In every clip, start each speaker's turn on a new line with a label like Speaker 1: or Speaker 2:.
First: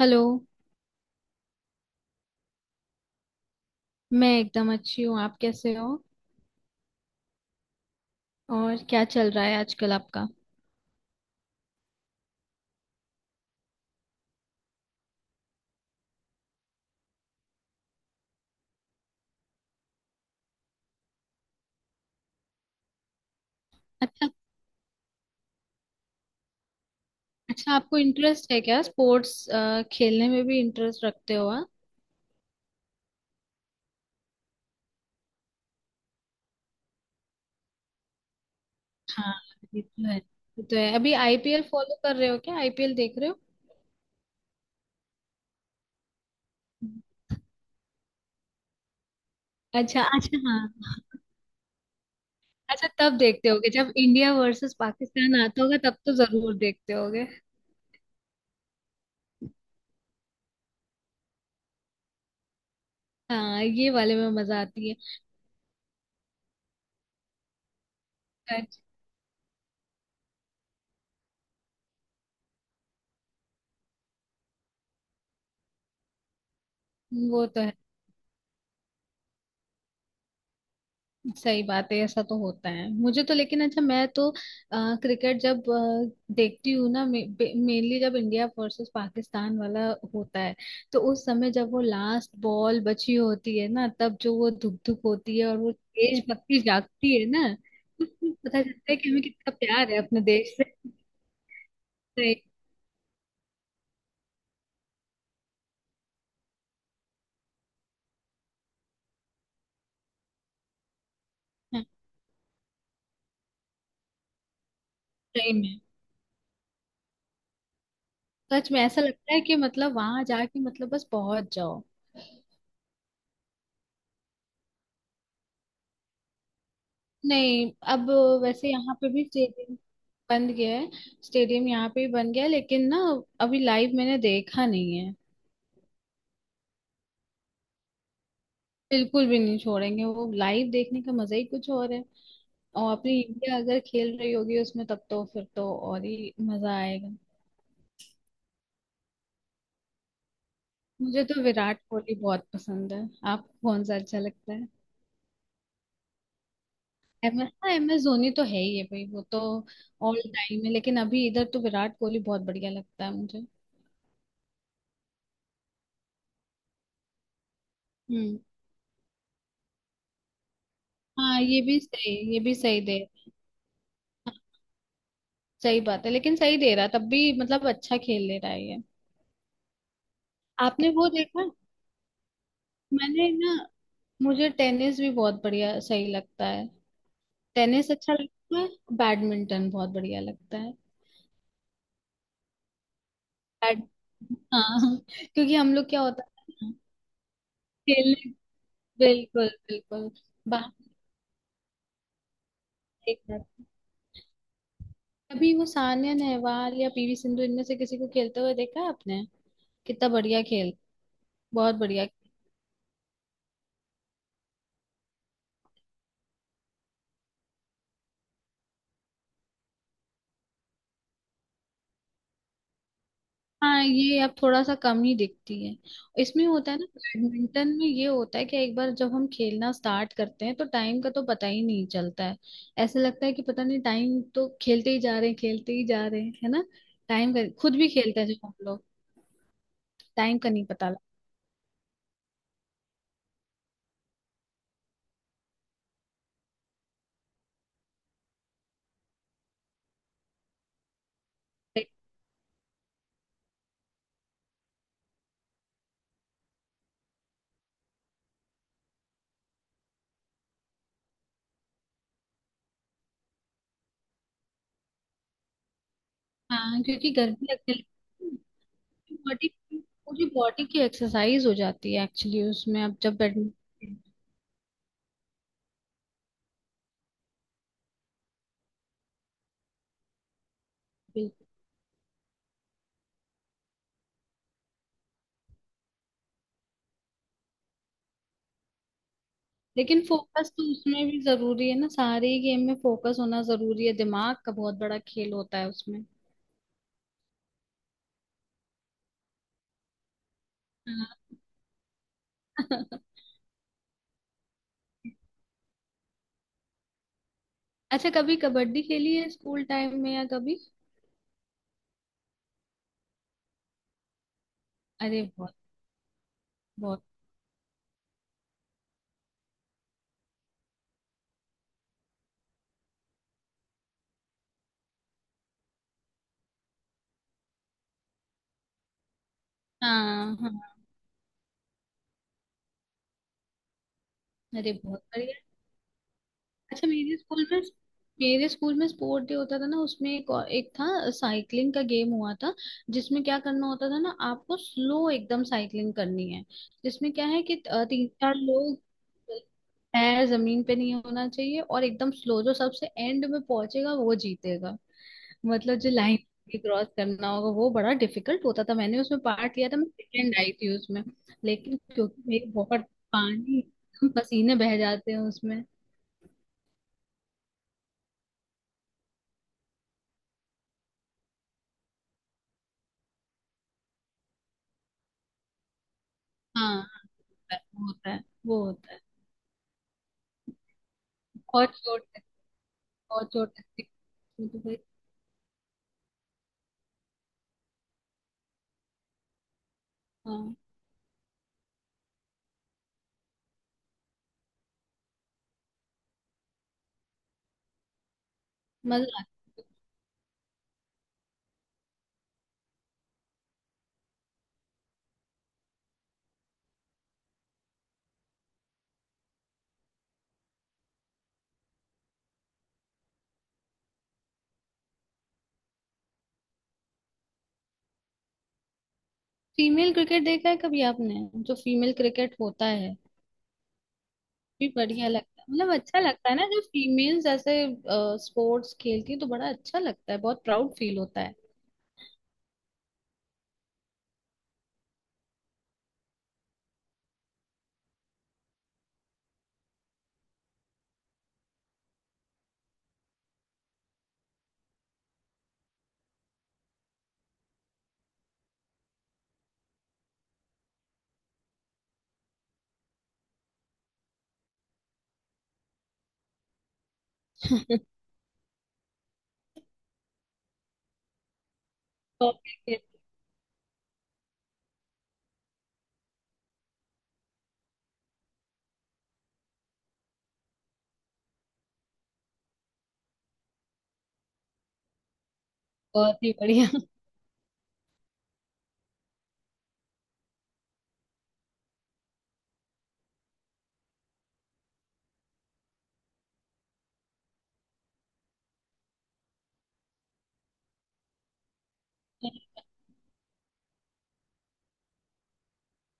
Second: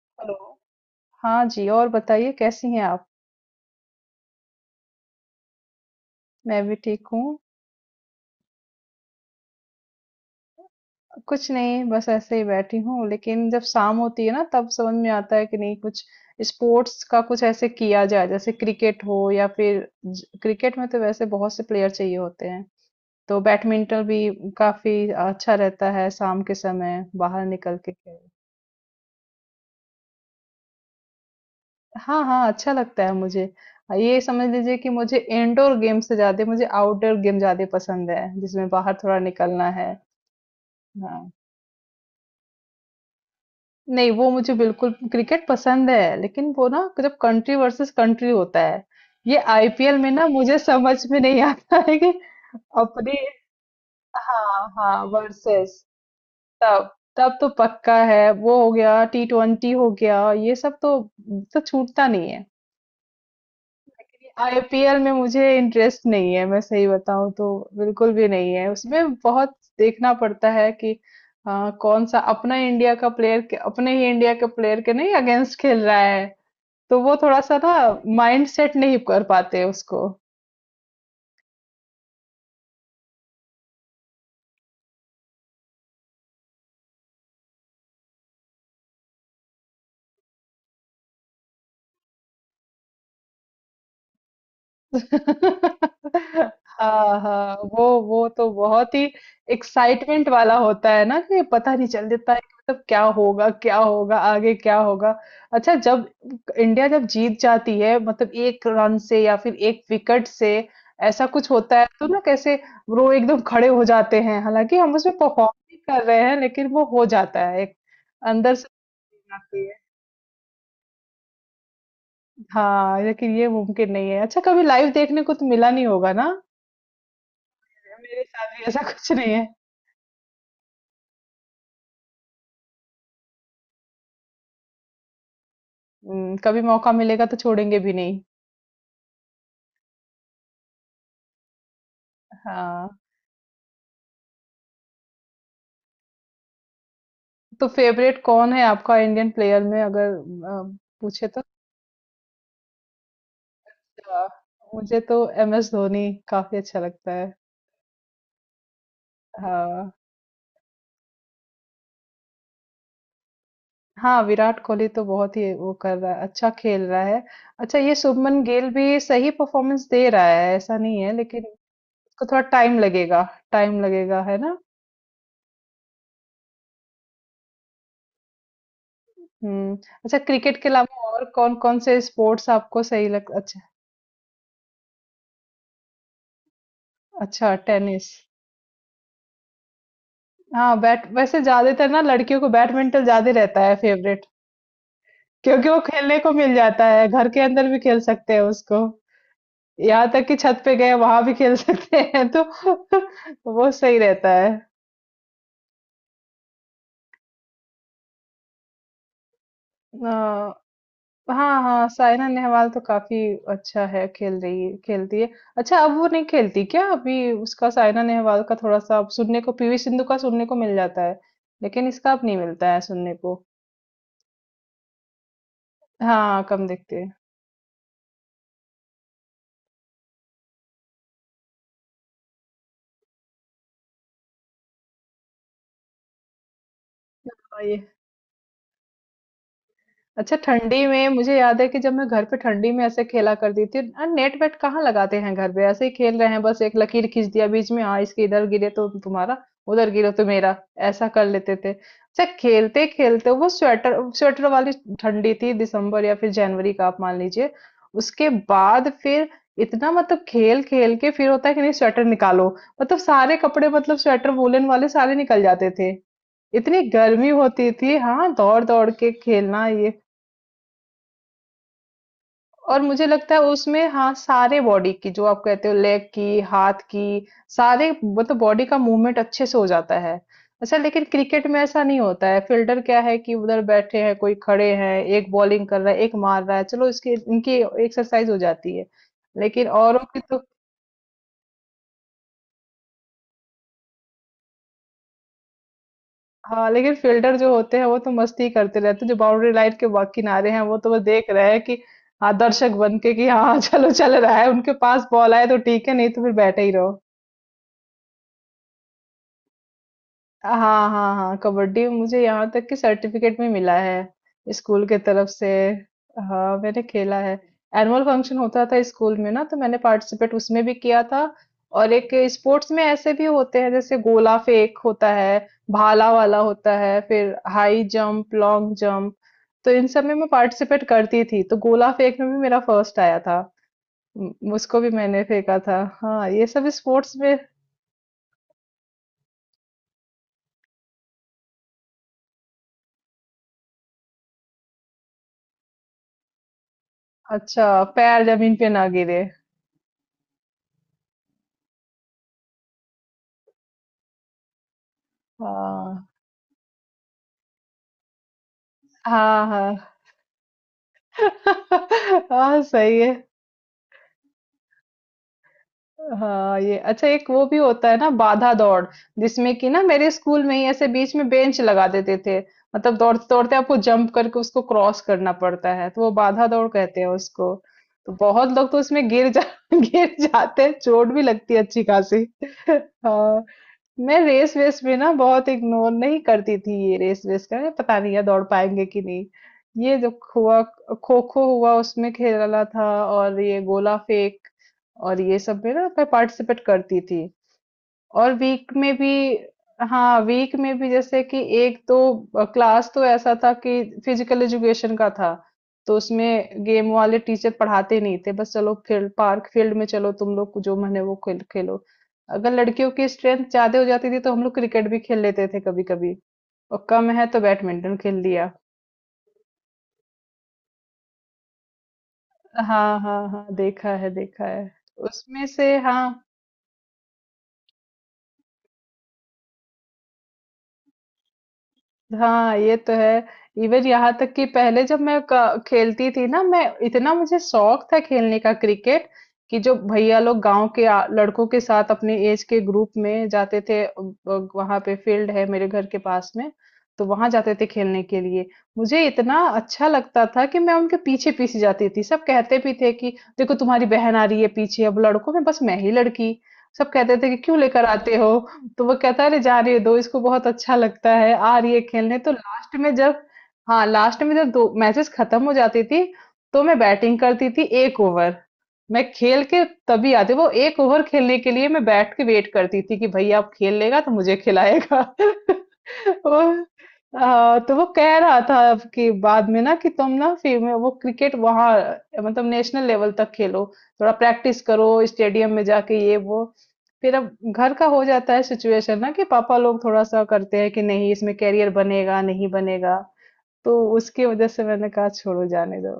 Speaker 1: Hello.
Speaker 2: Hello. हाँ जी और बताइए कैसी हैं आप।
Speaker 1: मैं एकदम अच्छी हूँ, आप कैसे हो?
Speaker 2: मैं भी ठीक हूँ।
Speaker 1: और क्या चल रहा है आजकल आपका?
Speaker 2: कुछ नहीं बस ऐसे ही बैठी हूँ लेकिन जब शाम होती है ना तब समझ में आता है कि नहीं कुछ स्पोर्ट्स का कुछ ऐसे किया जाए जैसे क्रिकेट हो या फिर क्रिकेट में तो वैसे बहुत से प्लेयर चाहिए होते हैं तो बैडमिंटन भी
Speaker 1: अच्छा,
Speaker 2: काफी अच्छा रहता है शाम के समय बाहर
Speaker 1: अच्छा
Speaker 2: निकल के
Speaker 1: आपको
Speaker 2: खेल।
Speaker 1: इंटरेस्ट है क्या स्पोर्ट्स? खेलने में भी इंटरेस्ट रखते हो आप?
Speaker 2: हाँ हाँ अच्छा लगता है मुझे। ये समझ लीजिए कि मुझे इंडोर गेम से ज्यादा मुझे आउटडोर गेम ज्यादा पसंद है जिसमें बाहर थोड़ा
Speaker 1: हाँ,
Speaker 2: निकलना
Speaker 1: ये
Speaker 2: है।
Speaker 1: तो है, ये तो है। अभी
Speaker 2: हाँ,
Speaker 1: आईपीएल फॉलो कर रहे हो क्या, आईपीएल देख रहे हो?
Speaker 2: नहीं वो मुझे बिल्कुल क्रिकेट पसंद है लेकिन वो ना जब कंट्री वर्सेस कंट्री होता है। ये आईपीएल
Speaker 1: अच्छा
Speaker 2: में ना
Speaker 1: अच्छा,
Speaker 2: मुझे
Speaker 1: हाँ।
Speaker 2: समझ में नहीं आता है कि
Speaker 1: अच्छा,
Speaker 2: अपनी।
Speaker 1: तब देखते होगे जब इंडिया
Speaker 2: हाँ
Speaker 1: वर्सेस
Speaker 2: हाँ
Speaker 1: पाकिस्तान आता
Speaker 2: वर्सेस।
Speaker 1: होगा तब तो जरूर
Speaker 2: तब
Speaker 1: देखते होगे।
Speaker 2: तब तो पक्का है वो हो गया टी ट्वेंटी हो गया ये सब तो छूटता नहीं है।
Speaker 1: हाँ, ये वाले में मजा आती है।
Speaker 2: आईपीएल में मुझे इंटरेस्ट नहीं है मैं सही बताऊं तो, बिल्कुल भी नहीं है।
Speaker 1: अच्छा,
Speaker 2: उसमें बहुत देखना पड़ता है कि हाँ, कौन सा अपना इंडिया का प्लेयर अपने ही इंडिया के प्लेयर के नहीं अगेंस्ट खेल रहा है तो वो थोड़ा
Speaker 1: वो
Speaker 2: सा
Speaker 1: तो
Speaker 2: ना माइंड सेट नहीं कर पाते उसको।
Speaker 1: सही बात है, ऐसा तो होता है। मुझे तो लेकिन अच्छा, मैं तो क्रिकेट जब देखती हूँ ना, मेनली जब इंडिया वर्सेस पाकिस्तान वाला होता है, तो उस समय जब वो लास्ट बॉल बची होती है ना, तब जो वो धुक धुक होती है और वो देशभक्ति जागती
Speaker 2: हाँ
Speaker 1: है ना।
Speaker 2: हाँ वो वो
Speaker 1: उसमें
Speaker 2: तो
Speaker 1: पता चलता
Speaker 2: बहुत
Speaker 1: है
Speaker 2: ही
Speaker 1: कि हमें कितना प्यार है अपने
Speaker 2: एक्साइटमेंट
Speaker 1: देश
Speaker 2: वाला
Speaker 1: से।
Speaker 2: होता है ना कि पता नहीं चल देता है
Speaker 1: सही।
Speaker 2: कि मतलब क्या होगा आगे क्या होगा। अच्छा जब इंडिया जब जीत जाती है मतलब एक रन से या फिर एक विकेट से ऐसा कुछ होता
Speaker 1: हाँ,
Speaker 2: है तो ना कैसे वो एकदम खड़े हो जाते हैं हालांकि हम उसमें परफॉर्म
Speaker 1: सही
Speaker 2: नहीं
Speaker 1: में
Speaker 2: कर रहे हैं लेकिन वो हो जाता है एक अंदर से।
Speaker 1: सच में ऐसा लगता है कि मतलब वहां जाके मतलब बस पहुंच जाओ।
Speaker 2: हाँ, लेकिन ये मुमकिन नहीं है। अच्छा कभी लाइव देखने को तो मिला नहीं होगा ना?
Speaker 1: नहीं अब
Speaker 2: मेरे साथ भी
Speaker 1: वैसे
Speaker 2: ऐसा
Speaker 1: यहाँ पे
Speaker 2: कुछ
Speaker 1: भी
Speaker 2: नहीं है।
Speaker 1: स्टेडियम बन गया है। स्टेडियम यहाँ पे भी बन गया है लेकिन ना अभी लाइव मैंने देखा नहीं है।
Speaker 2: हुँ, कभी मौका मिलेगा तो छोड़ेंगे भी नहीं।
Speaker 1: बिल्कुल भी नहीं छोड़ेंगे, वो लाइव देखने का मजा ही कुछ और है।
Speaker 2: हाँ,
Speaker 1: और अपनी इंडिया अगर खेल रही होगी उसमें, तब तो फिर तो और ही मजा आएगा।
Speaker 2: तो फेवरेट कौन है आपका इंडियन प्लेयर में अगर अ,
Speaker 1: मुझे
Speaker 2: पूछे तो?
Speaker 1: तो विराट कोहली बहुत पसंद है। आपको कौन सा अच्छा
Speaker 2: अ,
Speaker 1: लगता है?
Speaker 2: मुझे तो एमएस धोनी काफ़ी अच्छा लगता है।
Speaker 1: एम एस, हाँ एम एस धोनी तो है ही है भाई, वो तो
Speaker 2: हाँ।
Speaker 1: ऑल टाइम है। लेकिन अभी इधर तो विराट कोहली बहुत बढ़िया लगता है मुझे।
Speaker 2: हाँ, विराट कोहली तो बहुत ही वो कर रहा है, अच्छा खेल रहा है। अच्छा ये
Speaker 1: हम्म,
Speaker 2: शुभमन गिल भी सही परफॉर्मेंस दे रहा है, ऐसा नहीं है
Speaker 1: हाँ
Speaker 2: लेकिन
Speaker 1: ये भी सही,
Speaker 2: उसको थोड़ा
Speaker 1: ये भी
Speaker 2: टाइम
Speaker 1: सही दे
Speaker 2: लगेगा। टाइम लगेगा, है ना?
Speaker 1: सही बात है। लेकिन सही दे रहा है, तब भी मतलब अच्छा खेल ले रहा है ये।
Speaker 2: हुँ। अच्छा क्रिकेट के
Speaker 1: आपने
Speaker 2: अलावा
Speaker 1: वो
Speaker 2: और
Speaker 1: देखा?
Speaker 2: कौन-कौन से स्पोर्ट्स आपको सही लग
Speaker 1: मैंने ना
Speaker 2: अच्छा।
Speaker 1: मुझे टेनिस भी बहुत बढ़िया सही लगता है।
Speaker 2: अच्छा
Speaker 1: टेनिस
Speaker 2: टेनिस।
Speaker 1: अच्छा लगता है, बैडमिंटन बहुत बढ़िया लगता है।
Speaker 2: हाँ, बैट वैसे ज़्यादातर ना लड़कियों को बैडमिंटन ज़्यादा रहता है
Speaker 1: बैड
Speaker 2: फ़ेवरेट,
Speaker 1: हाँ क्योंकि
Speaker 2: क्योंकि
Speaker 1: हम
Speaker 2: वो
Speaker 1: लोग क्या
Speaker 2: खेलने
Speaker 1: होता
Speaker 2: को मिल
Speaker 1: है ना,
Speaker 2: जाता है, घर के अंदर भी खेल
Speaker 1: खेलने
Speaker 2: सकते हैं उसको।
Speaker 1: बिल्कुल बिल्कुल।
Speaker 2: यहाँ तक कि छत
Speaker 1: बाहर
Speaker 2: पे गए वहाँ भी खेल सकते हैं तो
Speaker 1: देख रहे थे।
Speaker 2: वो सही रहता है।
Speaker 1: अभी वो सानिया नेहवाल या पीवी सिंधु इनमें से किसी को खेलते हुए देखा है आपने? कितना बढ़िया खेल।
Speaker 2: अ, हाँ
Speaker 1: बहुत
Speaker 2: हाँ
Speaker 1: बढ़िया।
Speaker 2: साइना नेहवाल तो काफी अच्छा है खेल रही है खेलती है। अच्छा अब वो नहीं खेलती क्या, अभी उसका साइना नेहवाल का थोड़ा सा अब सुनने को, पीवी सिंधु का सुनने को मिल जाता है लेकिन इसका अब नहीं मिलता है सुनने को।
Speaker 1: हाँ, ये अब थोड़ा सा कम ही दिखती है।
Speaker 2: हाँ
Speaker 1: इसमें
Speaker 2: कम
Speaker 1: होता है ना
Speaker 2: दिखते हैं।
Speaker 1: बैडमिंटन में, ये होता है कि एक बार जब हम खेलना स्टार्ट करते हैं तो टाइम का तो पता ही नहीं चलता है। ऐसा लगता है कि पता नहीं, टाइम तो खेलते ही जा रहे हैं, खेलते ही जा रहे हैं, है ना? टाइम का
Speaker 2: हाँ, ये
Speaker 1: खुद भी खेलते हैं जब हम लोग।
Speaker 2: अच्छा
Speaker 1: टाइम का नहीं
Speaker 2: ठंडी
Speaker 1: पता लगता
Speaker 2: में मुझे याद है कि जब मैं घर पे ठंडी में ऐसे खेला करती थी और नेट वेट कहाँ लगाते हैं घर पे, ऐसे ही खेल रहे हैं बस एक लकीर खींच दिया बीच में, हाँ इसके इधर गिरे तो तुम्हारा उधर गिरे तो मेरा, ऐसा कर लेते थे।
Speaker 1: है।
Speaker 2: अच्छा खेलते खेलते वो स्वेटर स्वेटर वाली ठंडी थी, दिसंबर या फिर जनवरी का आप मान लीजिए। उसके बाद फिर इतना मतलब खेल खेल के फिर होता है कि नहीं स्वेटर निकालो, मतलब सारे कपड़े मतलब स्वेटर वूलन वाले सारे निकल जाते थे।
Speaker 1: हाँ,
Speaker 2: इतनी
Speaker 1: क्योंकि
Speaker 2: गर्मी
Speaker 1: गर्मी
Speaker 2: होती
Speaker 1: लगने लगती
Speaker 2: थी हाँ,
Speaker 1: है
Speaker 2: दौड़ दौड़ के
Speaker 1: बॉडी।
Speaker 2: खेलना ये,
Speaker 1: पूरी बॉडी की एक्सरसाइज हो जाती है एक्चुअली
Speaker 2: और
Speaker 1: उसमें, अब
Speaker 2: मुझे
Speaker 1: जब
Speaker 2: लगता है उसमें
Speaker 1: बैडमिंटन।
Speaker 2: हाँ सारे बॉडी की जो आप कहते हो लेग की हाथ की सारे मतलब बॉडी का मूवमेंट अच्छे से हो जाता है। अच्छा लेकिन क्रिकेट में ऐसा नहीं होता है, फील्डर क्या है कि उधर बैठे हैं कोई, खड़े हैं, एक बॉलिंग कर रहा है एक मार रहा है, चलो इसकी इनकी एक्सरसाइज हो जाती है लेकिन
Speaker 1: लेकिन
Speaker 2: औरों की तो।
Speaker 1: फोकस तो उसमें भी जरूरी है ना, सारे ही गेम में फोकस होना जरूरी है, दिमाग का बहुत बड़ा खेल होता है उसमें।
Speaker 2: हाँ लेकिन फील्डर जो होते हैं वो तो मस्ती करते रहते हैं, जो बाउंड्री लाइन के किनारे हैं वो तो वो देख
Speaker 1: हाँ।
Speaker 2: रहे हैं कि हाँ दर्शक बन के कि हाँ चलो चल रहा है, उनके पास बॉल आए तो ठीक है नहीं तो फिर बैठे ही रहो।
Speaker 1: अच्छा, कभी कबड्डी खेली है स्कूल टाइम में या कभी?
Speaker 2: हाँ हाँ हाँ, कबड्डी मुझे यहाँ तक कि सर्टिफिकेट भी मिला है स्कूल के
Speaker 1: अरे
Speaker 2: तरफ से।
Speaker 1: बहुत
Speaker 2: हाँ मैंने
Speaker 1: बहुत।
Speaker 2: खेला है। एनुअल फंक्शन होता था स्कूल में ना, तो मैंने पार्टिसिपेट उसमें भी किया था, और एक स्पोर्ट्स में ऐसे भी होते हैं जैसे गोला फेंक होता है, भाला वाला होता है, फिर हाई जंप लॉन्ग जंप, तो इन सब में मैं
Speaker 1: हाँ हाँ।
Speaker 2: पार्टिसिपेट करती थी, तो गोला फेंक में भी मेरा फर्स्ट आया था।
Speaker 1: अरे
Speaker 2: उसको भी
Speaker 1: बहुत
Speaker 2: मैंने
Speaker 1: बढ़िया।
Speaker 2: फेंका था। हाँ ये सब
Speaker 1: अच्छा
Speaker 2: स्पोर्ट्स
Speaker 1: मेरे
Speaker 2: में।
Speaker 1: स्कूल में, मेरे स्कूल में स्पोर्ट डे होता था ना, उसमें एक, एक था साइकिलिंग का गेम हुआ था। जिसमें क्या करना होता था ना, आपको स्लो एकदम साइकिलिंग करनी है। जिसमें क्या है कि
Speaker 2: अच्छा
Speaker 1: तीन
Speaker 2: पैर
Speaker 1: चार
Speaker 2: जमीन पे
Speaker 1: लोग
Speaker 2: ना गिरे।
Speaker 1: पैर जमीन पे नहीं होना चाहिए और एकदम स्लो, जो सबसे एंड में पहुंचेगा वो जीतेगा। मतलब जो
Speaker 2: हाँ
Speaker 1: लाइन क्रॉस करना होगा वो बड़ा डिफिकल्ट होता था। मैंने उसमें
Speaker 2: हाँ
Speaker 1: पार्ट
Speaker 2: हाँ।
Speaker 1: लिया था, मैं सेकेंड आई थी उसमें। लेकिन क्योंकि मेरी
Speaker 2: हाँ
Speaker 1: बहुत
Speaker 2: सही है।
Speaker 1: पानी पसीने बह जाते हैं उसमें।
Speaker 2: हाँ ये अच्छा एक वो भी होता है ना बाधा दौड़, जिसमें कि ना मेरे स्कूल में ही ऐसे बीच में बेंच लगा देते थे, मतलब दौड़ते दौड़ते आपको जंप करके उसको क्रॉस करना पड़ता है, तो वो बाधा दौड़
Speaker 1: हाँ
Speaker 2: कहते हैं उसको।
Speaker 1: होता है, वो होता
Speaker 2: तो
Speaker 1: है।
Speaker 2: बहुत
Speaker 1: वो
Speaker 2: लोग तो
Speaker 1: होता है।
Speaker 2: उसमें गिर जा गिर जाते हैं, चोट भी लगती है
Speaker 1: और
Speaker 2: अच्छी
Speaker 1: चोट
Speaker 2: खासी।
Speaker 1: लगती- और
Speaker 2: हाँ,
Speaker 1: चोट लगती
Speaker 2: मैं
Speaker 1: है
Speaker 2: रेस
Speaker 1: तो भाई।
Speaker 2: वेस भी ना बहुत इग्नोर नहीं करती थी, ये रेस वेस का ना पता नहीं है दौड़ पाएंगे कि नहीं। ये जो
Speaker 1: हाँ
Speaker 2: हुआ, खो खो हुआ उसमें खेला था, और ये गोला फेंक, और ये सब में ना मैं पार्टिसिपेट करती थी। और वीक में भी,
Speaker 1: मजा आता है।
Speaker 2: हाँ वीक में भी जैसे कि, एक तो क्लास तो ऐसा था कि फिजिकल एजुकेशन का था, तो उसमें गेम वाले टीचर पढ़ाते नहीं थे, बस चलो फील्ड, पार्क फील्ड में चलो, तुम लोग जो मन है वो खेल खेलो। अगर लड़कियों की स्ट्रेंथ ज्यादा हो जाती थी तो हम लोग क्रिकेट भी खेल लेते थे कभी कभी, और कम है तो बैडमिंटन खेल लिया।
Speaker 1: फीमेल क्रिकेट देखा है कभी आपने? जो फीमेल क्रिकेट होता है
Speaker 2: हाँ हाँ हाँ देखा है देखा
Speaker 1: भी
Speaker 2: है।
Speaker 1: बढ़िया लगता
Speaker 2: उसमें
Speaker 1: है, मतलब
Speaker 2: से
Speaker 1: अच्छा
Speaker 2: हाँ।
Speaker 1: लगता है ना जब फीमेल्स ऐसे स्पोर्ट्स खेलती है, तो बड़ा अच्छा लगता है, बहुत प्राउड फील होता है।
Speaker 2: हाँ, ये तो है। इवन यहाँ तक कि पहले जब मैं खेलती थी ना, मैं, इतना मुझे शौक था खेलने का क्रिकेट, कि जो भैया लोग गांव के लड़कों के साथ अपने एज के ग्रुप में जाते थे, वहां पे फील्ड है मेरे घर के पास में, तो वहां जाते थे खेलने के लिए। मुझे इतना अच्छा लगता था कि मैं उनके पीछे पीछे जाती थी, सब कहते भी थे कि देखो तुम्हारी बहन आ रही है पीछे, अब लड़कों में बस मैं ही लड़की। सब कहते थे कि क्यों लेकर आते हो? तो वो कहता है अरे जाने दो इसको बहुत अच्छा लगता है, आ रही है खेलने।
Speaker 1: तो
Speaker 2: तो
Speaker 1: आपके
Speaker 2: लास्ट
Speaker 1: लिए
Speaker 2: में जब, हाँ, लास्ट में जब दो मैचेस खत्म हो जाती थी, तो मैं बैटिंग करती थी 1 ओवर। मैं खेल के तभी आती, वो 1 ओवर खेलने के लिए मैं बैठ के वेट करती थी कि भैया अब खेल लेगा तो मुझे खिलाएगा।
Speaker 1: बहुत ही
Speaker 2: वो,
Speaker 1: बढ़िया।
Speaker 2: हाँ, तो वो कह रहा था अब कि बाद में ना कि तुम ना फिर में वो क्रिकेट वहाँ मतलब नेशनल लेवल तक खेलो, थोड़ा प्रैक्टिस करो स्टेडियम में जाके ये वो। फिर अब घर का हो जाता है सिचुएशन ना कि पापा लोग थोड़ा सा करते हैं कि नहीं इसमें करियर बनेगा नहीं बनेगा, तो उसकी वजह से मैंने कहा छोड़ो जाने दो,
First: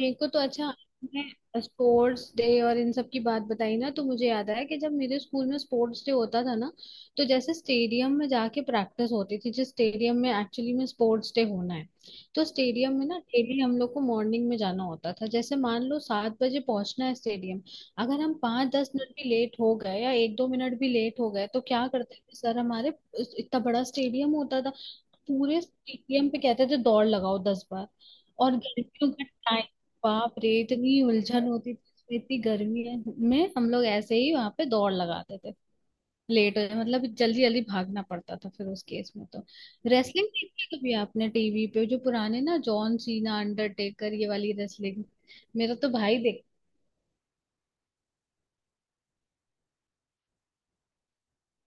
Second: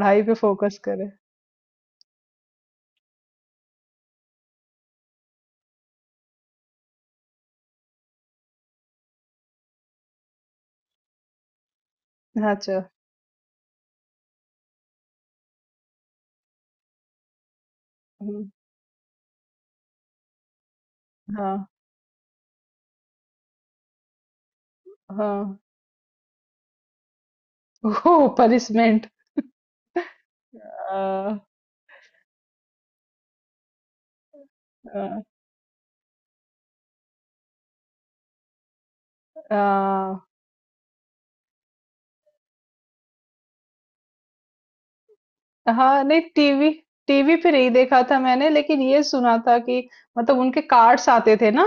Speaker 1: मेरे को
Speaker 2: पे
Speaker 1: तो अच्छा।
Speaker 2: फोकस करे।
Speaker 1: मैं स्पोर्ट्स डे और इन सब की बात बताई ना, तो मुझे याद आया कि जब मेरे स्कूल में स्पोर्ट्स डे होता था ना, तो जैसे स्टेडियम में जाके प्रैक्टिस होती थी जिस स्टेडियम में एक्चुअली में स्पोर्ट्स डे होना है। तो
Speaker 2: अच्छा।
Speaker 1: स्टेडियम में ना डेली हम लोग को मॉर्निंग में जाना होता था, जैसे मान लो 7 बजे पहुंचना है स्टेडियम। अगर हम
Speaker 2: हम्म,
Speaker 1: पाँच दस मिनट भी लेट हो गए या एक दो मिनट भी लेट हो गए
Speaker 2: हाँ
Speaker 1: तो क्या करते थे सर हमारे, इतना बड़ा स्टेडियम होता था,
Speaker 2: हाँ।
Speaker 1: पूरे स्टेडियम पे कहते थे दौड़ लगाओ 10 बार।
Speaker 2: हो,
Speaker 1: और
Speaker 2: पनिशमेंट।
Speaker 1: गर्मियों का बाप रे, इतनी
Speaker 2: आ,
Speaker 1: उलझन होती थी, इतनी गर्मी है में हम लोग ऐसे ही वहां पे दौड़
Speaker 2: आ,
Speaker 1: लगाते थे। लेट हो जाए मतलब जल्दी जल्दी भागना पड़ता था फिर उस केस में तो।
Speaker 2: आ,
Speaker 1: रेसलिंग देखी है कभी आपने टीवी पे, जो पुराने ना जॉन सीना अंडरटेकर ये वाली रेसलिंग? मेरा तो
Speaker 2: हाँ
Speaker 1: भाई
Speaker 2: नहीं
Speaker 1: देख।
Speaker 2: टीवी, टीवी पे नहीं देखा था मैंने, लेकिन ये सुना था कि मतलब उनके कार्ड्स आते थे ना,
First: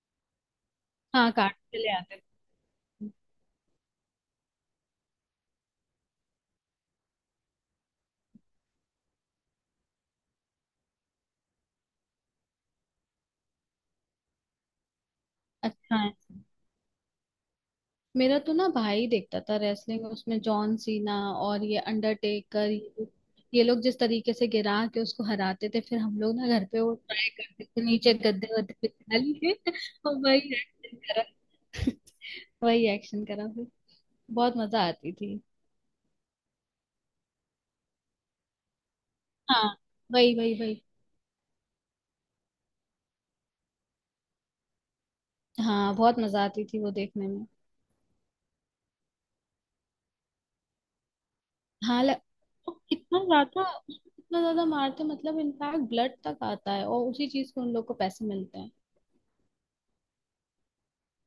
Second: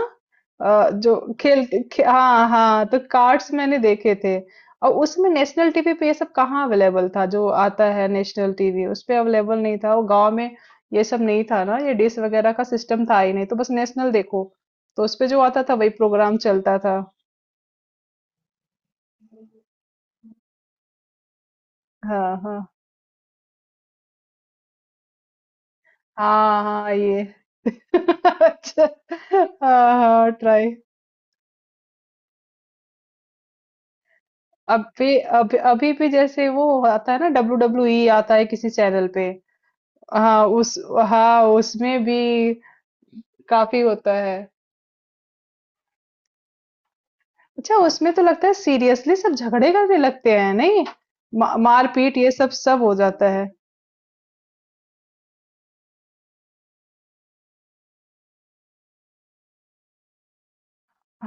Speaker 2: जो
Speaker 1: हाँ कार्ड
Speaker 2: खेल,
Speaker 1: चले आते थे।
Speaker 2: हाँ हाँ तो कार्ड्स मैंने देखे थे। और उसमें नेशनल टीवी पे ये सब कहाँ अवेलेबल था, जो आता है नेशनल टीवी उस पे अवेलेबल नहीं था वो गांव में। ये सब नहीं था ना, ये डिश वगैरह का सिस्टम था ही नहीं, तो बस नेशनल देखो, तो उस पे जो आता था वही
Speaker 1: अच्छा है।
Speaker 2: प्रोग्राम चलता था।
Speaker 1: मेरा तो ना भाई देखता था रेसलिंग, उसमें जॉन सीना और ये
Speaker 2: हाँ हाँ।
Speaker 1: अंडरटेकर, ये लोग जिस तरीके से गिरा के उसको हराते थे, फिर हम लोग ना
Speaker 2: हाँ
Speaker 1: घर पे
Speaker 2: हाँ
Speaker 1: वो
Speaker 2: ये।
Speaker 1: ट्राई करते थे नीचे गद्दे
Speaker 2: अच्छा।
Speaker 1: वद्दे पे डाल के
Speaker 2: हाँ
Speaker 1: और
Speaker 2: हाँ
Speaker 1: वही
Speaker 2: ट्राई।
Speaker 1: एक्शन करा। वही एक्शन करा फिर। बहुत
Speaker 2: अब
Speaker 1: मजा आती
Speaker 2: भी,
Speaker 1: थी।
Speaker 2: अभी अभी भी जैसे वो आता है ना डब्ल्यू डब्ल्यू ई आता है किसी चैनल पे।
Speaker 1: हाँ, वही
Speaker 2: हाँ
Speaker 1: वही वही।
Speaker 2: उस, हाँ उसमें भी काफी होता है।
Speaker 1: हाँ, बहुत मजा आती थी वो देखने में।
Speaker 2: अच्छा उसमें तो लगता है सीरियसली सब झगड़े करने लगते हैं नहीं,
Speaker 1: हाँ ल...
Speaker 2: मारपीट ये सब
Speaker 1: तो
Speaker 2: सब हो
Speaker 1: कितना
Speaker 2: जाता है।
Speaker 1: ज्यादा, कितना ज्यादा मारते मतलब, इनफैक्ट ब्लड तक आता है और उसी चीज को उन लोग को पैसे मिलते हैं।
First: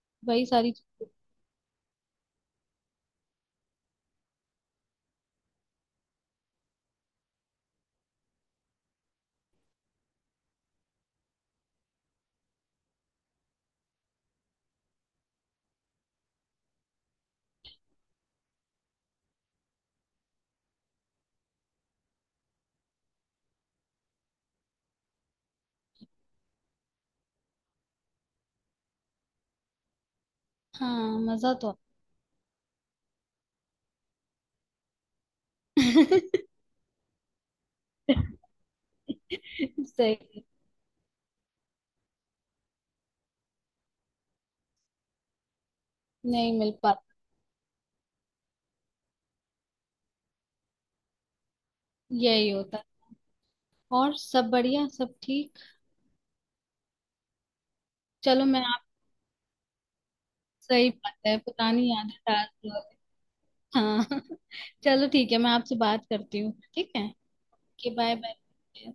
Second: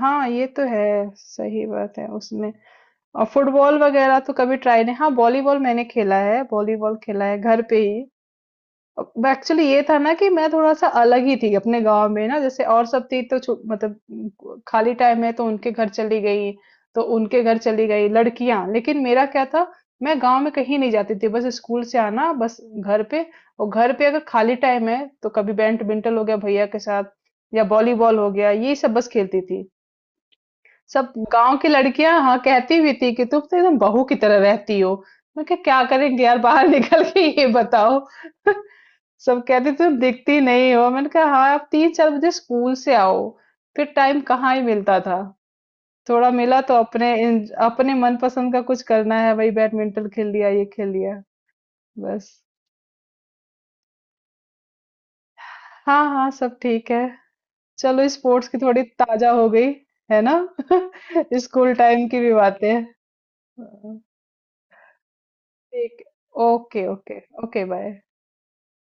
Speaker 2: हाँ ये
Speaker 1: वही
Speaker 2: तो
Speaker 1: सारी।
Speaker 2: है, सही बात है उसमें। और फुटबॉल वगैरह तो कभी ट्राई नहीं, हाँ वॉलीबॉल मैंने खेला है, वॉलीबॉल खेला है घर पे ही। एक्चुअली ये था ना कि मैं थोड़ा सा अलग ही थी अपने गांव में ना, जैसे और सब थी तो मतलब खाली टाइम है तो उनके घर चली गई, तो उनके घर चली गई लड़कियां, लेकिन मेरा क्या था, मैं गांव में कहीं नहीं जाती थी, बस स्कूल से आना बस घर पे, और घर पे अगर खाली टाइम है तो कभी बैडमिंटन हो गया भैया के साथ, या वॉलीबॉल हो गया, ये सब बस खेलती थी। सब
Speaker 1: हाँ मजा
Speaker 2: गाँव की
Speaker 1: तो।
Speaker 2: लड़कियाँ हाँ, कहती भी थी कि तुम तो एकदम बहू की तरह रहती हो। मैं कहा क्या करेंगे यार बाहर निकल के ये बताओ।
Speaker 1: सही
Speaker 2: सब कहते तुम
Speaker 1: है,
Speaker 2: दिखती नहीं हो। मैंने कहा हाँ, आप 3-4 बजे स्कूल से आओ। फिर टाइम कहाँ ही मिलता था। थोड़ा
Speaker 1: नहीं
Speaker 2: मिला
Speaker 1: मिल
Speaker 2: तो
Speaker 1: पाता।
Speaker 2: अपने इन, अपने मनपसंद का कुछ करना है वही बैडमिंटन खेल लिया, ये खेल लिया, बस।
Speaker 1: यही होता है। और सब बढ़िया, सब ठीक।
Speaker 2: हाँ, हाँ, सब ठीक है। चलो
Speaker 1: चलो
Speaker 2: स्पोर्ट्स की
Speaker 1: मैं आप।
Speaker 2: थोड़ी ताज़ा हो गई, है ना?
Speaker 1: सही बात है,
Speaker 2: स्कूल
Speaker 1: पुरानी
Speaker 2: टाइम
Speaker 1: यादें
Speaker 2: की भी
Speaker 1: ताज़ा हो
Speaker 2: बातें।
Speaker 1: गई। हाँ चलो ठीक है, मैं आपसे
Speaker 2: ठीक।
Speaker 1: बात करती हूँ,
Speaker 2: ओके
Speaker 1: ठीक है?
Speaker 2: ओके। ओके
Speaker 1: कि
Speaker 2: बाय।
Speaker 1: Bye bye.